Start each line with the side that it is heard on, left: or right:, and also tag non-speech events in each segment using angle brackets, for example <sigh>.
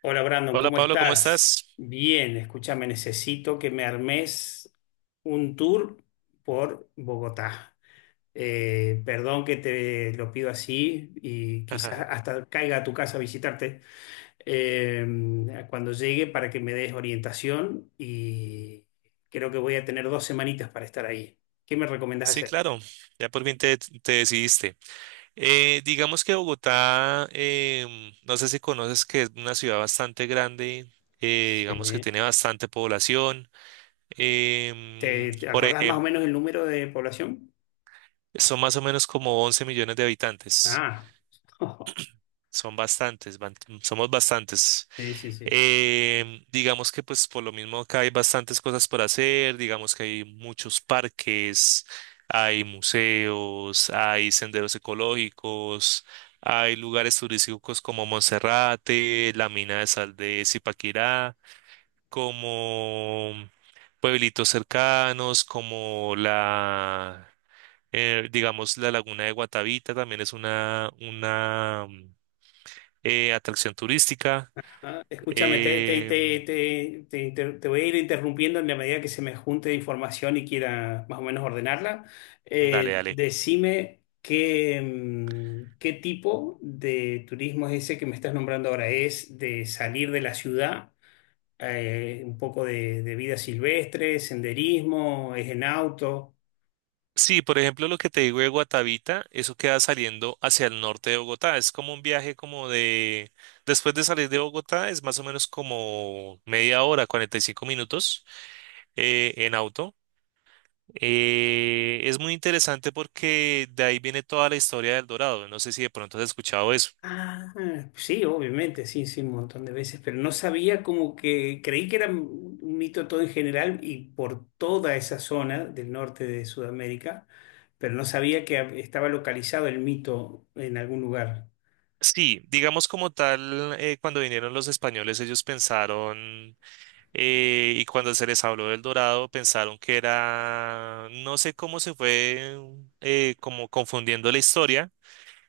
left: Hola Brandon,
right: Hola
left: ¿cómo
right: Pablo, ¿cómo
left: estás?
right: estás?
left: Bien, escúchame, necesito que me armes un tour por Bogotá. Perdón que te lo pido así y quizás
right: <laughs>
left: hasta caiga a tu casa a visitarte cuando llegue para que me des orientación y creo que voy a tener dos semanitas para estar ahí. ¿Qué me recomendás
right: Sí,
left: hacer?
right: claro, ya por fin te decidiste. Digamos que Bogotá, no sé si conoces que es una ciudad bastante grande, digamos que
left: Sí.
right: tiene bastante población. em,
left: ¿Te
right: por
left: acordás más o
right: ejemplo,
left: menos el número de población?
right: son más o menos como 11 millones de habitantes.
left: Ah, <laughs>
right: Son bastantes, somos bastantes.
left: sí, sí, sí.
right: Digamos que pues por lo mismo acá hay bastantes cosas por hacer, digamos que hay muchos parques, hay museos, hay senderos ecológicos, hay lugares turísticos como Monserrate, la mina de sal de Zipaquirá, como pueblitos cercanos, digamos, la laguna de Guatavita también es una atracción turística.
left: Ah, escúchame,
right: Em,
left: te voy a ir interrumpiendo en la medida que se me junte información y quiera más o menos ordenarla.
right: dale, dale.
left: Decime qué, qué tipo de turismo es ese que me estás nombrando ahora. ¿Es de salir de la ciudad? Un poco de vida silvestre, senderismo, es en auto.
right: Sí, por ejemplo, lo que te digo de Guatavita, eso queda saliendo hacia el norte de Bogotá. Es como un viaje como de. Después de salir de Bogotá es más o menos como media hora, 45 minutos en auto. Es muy interesante porque de ahí viene toda la historia del Dorado. No sé si de pronto has escuchado eso.
left: Ah, pues sí, obviamente, sí, sí, un montón de veces, pero no sabía como que creí que era un mito todo en general y por toda esa zona del norte de Sudamérica, pero no sabía que estaba localizado el mito en algún lugar.
right: Sí, digamos como tal, cuando vinieron los españoles, ellos pensaron, y cuando se les habló del Dorado, pensaron que era, no sé cómo se fue, como confundiendo la historia,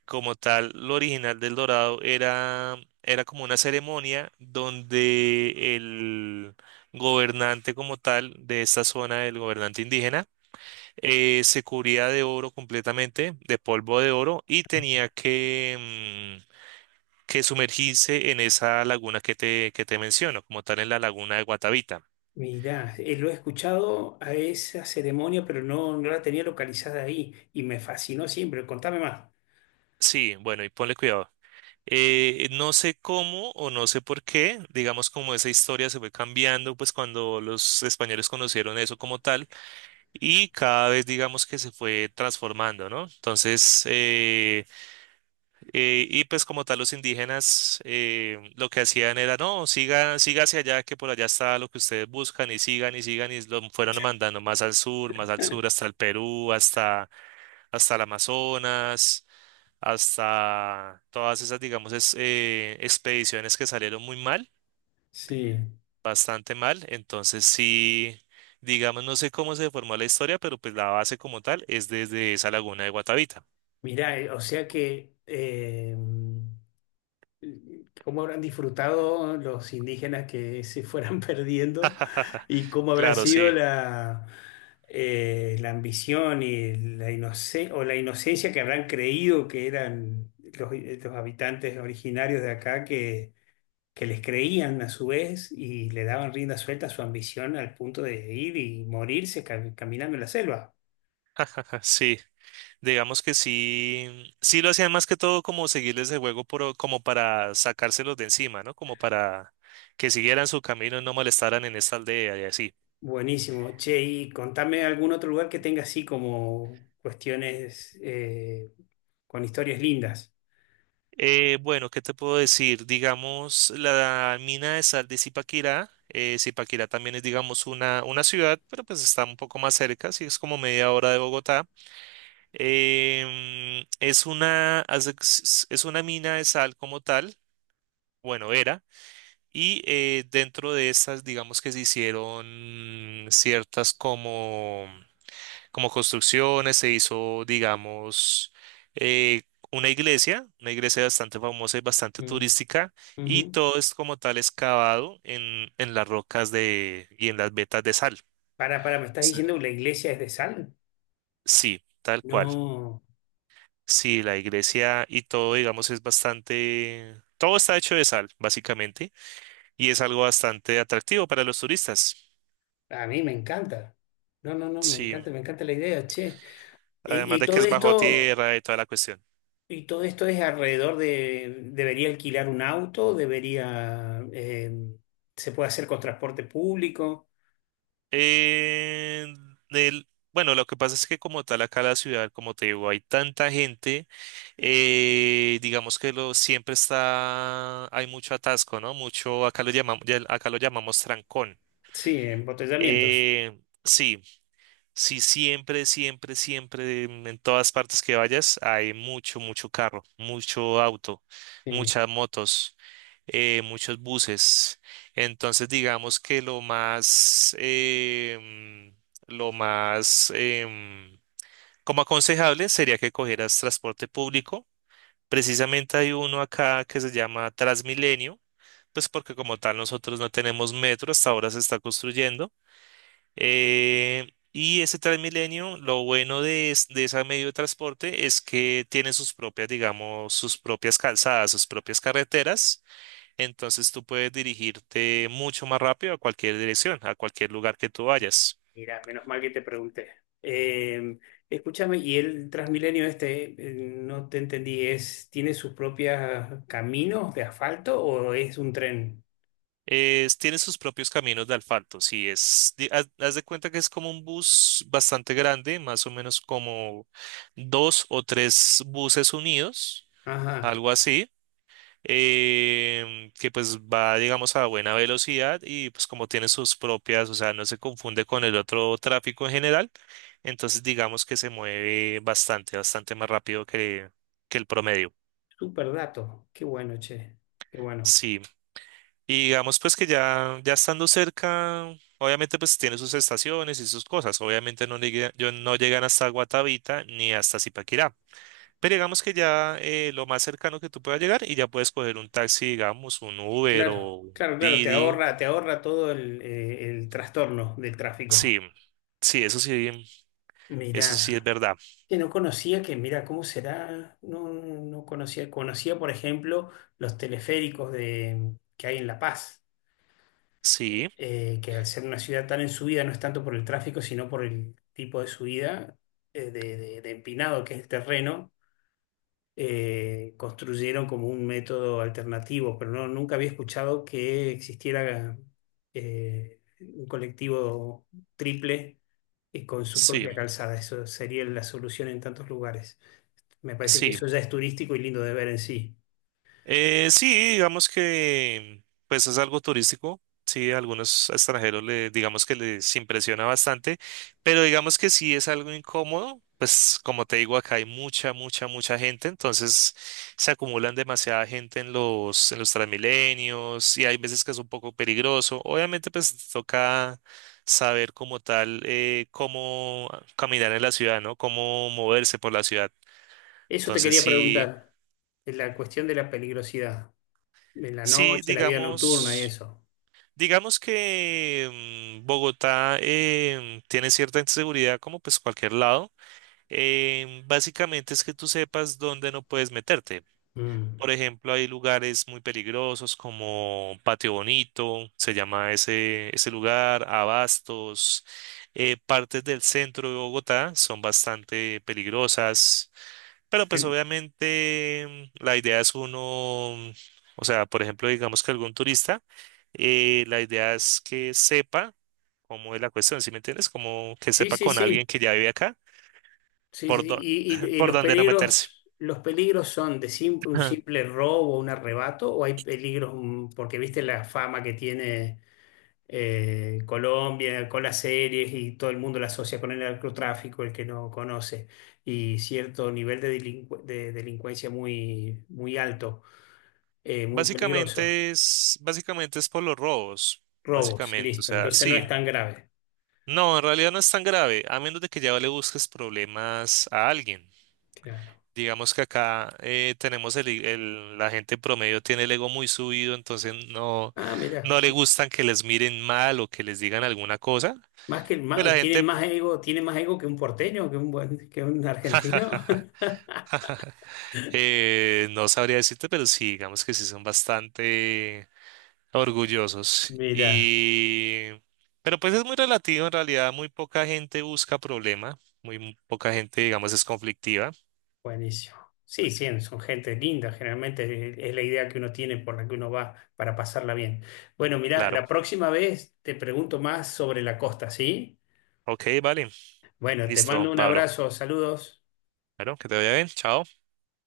right: como tal, lo original del Dorado era como una ceremonia donde el gobernante como tal de esta zona, el gobernante indígena, se cubría de oro completamente, de polvo de oro, y tenía que sumergirse en esa laguna que te menciono, como tal en la laguna de Guatavita.
left: Mirá, lo he escuchado a esa ceremonia, pero no, no la tenía localizada ahí y me fascinó siempre. Contame más.
right: Sí, bueno, y ponle cuidado. No sé cómo o no sé por qué, digamos como esa historia se fue cambiando, pues cuando los españoles conocieron eso como tal y cada vez digamos que se fue transformando, ¿no? Entonces, y pues como tal los indígenas lo que hacían era: no, siga, siga hacia allá, que por allá está lo que ustedes buscan, y sigan y sigan y lo fueron mandando más al sur,
left: <laughs>
right: hasta el Perú, hasta el Amazonas, hasta todas esas, digamos, expediciones que salieron muy mal,
left: Sí,
right: bastante mal. Entonces sí, digamos, no sé cómo se formó la historia, pero pues la base como tal es desde esa laguna de Guatavita.
left: mirá, o sea que cómo habrán disfrutado los indígenas que se fueran <laughs> perdiendo
right: <laughs>
left: y cómo habrá
right: Claro,
left: sido
right: sí.
left: la, la ambición y la inocencia o la inocencia que habrán creído que eran los habitantes originarios de acá que les creían a su vez y le daban rienda suelta a su ambición al punto de ir y morirse caminando en la selva.
right: <laughs> Sí. Digamos que sí, sí lo hacían más que todo como seguirles el juego como para sacárselos de encima, ¿no? Como para que siguieran su camino y no molestaran en esta aldea y así.
left: Buenísimo. Che, y contame algún otro lugar que tenga así como cuestiones con historias lindas.
right: Bueno, ¿qué te puedo decir? Digamos, la mina de sal de Zipaquirá, Zipaquirá también es, digamos, una ciudad, pero pues está un poco más cerca, sí, es como media hora de Bogotá. Em, es una, haz de- es una mina de sal como tal, bueno, era. Y dentro de estas, digamos que se hicieron ciertas como construcciones, se hizo, digamos, eh, una iglesia bastante famosa y bastante
left: Mm,
right: turística, y
left: ujú.
right: todo es como tal excavado en las rocas y en las vetas de sal.
left: Para, ¿me estás
right: Sí.
left: diciendo que la iglesia es de sal?
right: Sí, tal cual.
left: No,
right: Sí, la iglesia y todo, digamos, es bastante, todo está hecho de sal, básicamente, y es algo bastante atractivo para los turistas.
left: a mí me encanta. No, no, no,
right: Sí.
left: me encanta la idea, che. Y,
right: Además
left: y
right: de que
left: todo
right: es bajo
left: esto,
right: tierra y toda la cuestión.
left: y todo esto es alrededor de, debería alquilar un auto, debería, se puede hacer con transporte público.
right: Eh, bueno, lo que pasa es que como tal acá la ciudad, como te digo, hay tanta gente, digamos que hay mucho atasco, ¿no? Mucho, acá lo llamamos trancón.
left: Sí, embotellamientos.
right: Eh, sí. Sí, siempre, siempre, siempre, en todas partes que vayas, hay mucho, mucho carro, mucho auto,
left: Sí.
right: muchas motos, muchos buses. Entonces, digamos que lo más, como aconsejable sería que cogieras transporte público. Precisamente hay uno acá que se llama Transmilenio, pues porque como tal nosotros no tenemos metro, hasta ahora se está construyendo. Y ese Transmilenio, lo bueno de ese medio de transporte es que tiene sus propias, digamos, sus propias calzadas, sus propias carreteras. Entonces tú puedes dirigirte mucho más rápido a cualquier dirección, a cualquier lugar que tú vayas.
left: Mira, menos mal que te pregunté. Eh, Escúchame, y el Transmilenio este, no te entendí, es, ¿tiene sus propios caminos de asfalto o es un tren?
right: Tiene sus propios caminos de asfalto. Sí, haz de cuenta que es como un bus bastante grande, más o menos como dos o tres buses unidos,
left: Ajá,
right: algo así, que pues va, digamos, a buena velocidad y pues como tiene sus propias, o sea, no se confunde con el otro tráfico en general, entonces digamos que se mueve bastante, bastante más rápido que el promedio.
left: súper dato. Qué bueno, che. Qué bueno.
right: Sí, y digamos pues que ya estando cerca, obviamente pues tiene sus estaciones y sus cosas, obviamente no, no llegan hasta Guatavita ni hasta Zipaquirá. Pero digamos que ya lo más cercano que tú puedas llegar y ya puedes coger un taxi, digamos, un Uber o
left: Claro,
right: un
left: claro, claro,
right: Didi.
left: te ahorra todo el trastorno del tráfico.
right: Sí, sí, eso sí, eso sí es
left: Mirá,
right: verdad.
left: que no conocía que, mira, ¿cómo será? No, no conocía, conocía, por ejemplo, los teleféricos de, que hay en La Paz
right: Sí,
left: que al ser una ciudad tan en subida no es tanto por el tráfico, sino por el tipo de subida de, de empinado que es el terreno, construyeron como un método alternativo, pero no, nunca había escuchado que existiera un colectivo triple y con su
right: sí,
left: propia calzada. Eso sería la solución en tantos lugares. Me parece que
right: sí.
left: eso ya es turístico y lindo de ver en sí.
right: Sí, digamos que pues es algo turístico. Sí, a algunos extranjeros le, digamos que les impresiona bastante, pero digamos que sí es algo incómodo. Pues como te digo, acá hay mucha, mucha, mucha gente, entonces se acumulan demasiada gente en los Transmilenios y hay veces que es un poco peligroso. Obviamente pues toca saber como tal, cómo caminar en la ciudad, ¿no? Cómo moverse por la ciudad.
left: Eso te
right: Entonces
left: quería
right: sí,
left: preguntar, la cuestión de la peligrosidad, de la
right: sí,
left: noche, la vida nocturna y
right: digamos.
left: eso.
right: Digamos que Bogotá tiene cierta inseguridad, como pues cualquier lado. Básicamente es que tú sepas dónde no puedes meterte.
left: Mm.
right: Por ejemplo, hay lugares muy peligrosos como Patio Bonito, se llama ese lugar, Abastos. Partes del centro de Bogotá son bastante peligrosas, pero pues
left: En-
right: obviamente la idea es uno, o sea, por ejemplo, digamos que algún turista, la idea es que sepa cómo es la cuestión, ¿sí me entiendes? Como que
left: sí,
right: sepa
left: sí,
right: con alguien
left: sí,
right: que ya vive acá,
left: sí, sí,
right: por,
left: sí.
right: dó-
left: Y,
right: <laughs>
left: y
right: por dónde no meterse.
left: los peligros son de un
right: <laughs>
left: simple robo, un arrebato, o hay peligros, mm, porque viste la fama que tiene Colombia con las series y todo el mundo la asocia con el narcotráfico, el que no conoce, y cierto nivel de, de delincuencia muy, muy alto, muy peligroso.
right: Básicamente es por los robos,
left: Robos,
right: básicamente, o
left: listo.
right: sea,
left: Entonces no es
right: sí.
left: tan grave.
right: No, en realidad no es tan grave, a menos de que ya le busques problemas a alguien.
left: Claro.
right: Digamos que acá tenemos la gente promedio tiene el ego muy subido, entonces no,
left: Ah, mira.
right: no le gustan que les miren mal o que les digan alguna cosa.
left: Más que,
right: Pues la
left: tienen
right: gente
left: más ego, tiene más ego que un porteño, que un buen, que un argentino.
right: <laughs>
left: <laughs>
right: no sabría decirte, pero sí, digamos que sí son bastante, orgullosos.
left: Mira,
right: Y... Pero pues es muy relativo, en realidad muy poca gente busca problema, muy poca gente, digamos, es conflictiva,
left: buenísimo. Sí, sí, son gente linda, generalmente es la idea que uno tiene por la que uno va para pasarla bien. Bueno, mira,
right: claro.
left: la próxima vez te pregunto más sobre la costa, ¿sí?
right: Ok, vale,
left: Bueno, te
right: listo,
left: mando un
right: Pablo.
left: abrazo, saludos.
right: Bueno, que te vaya bien, chao.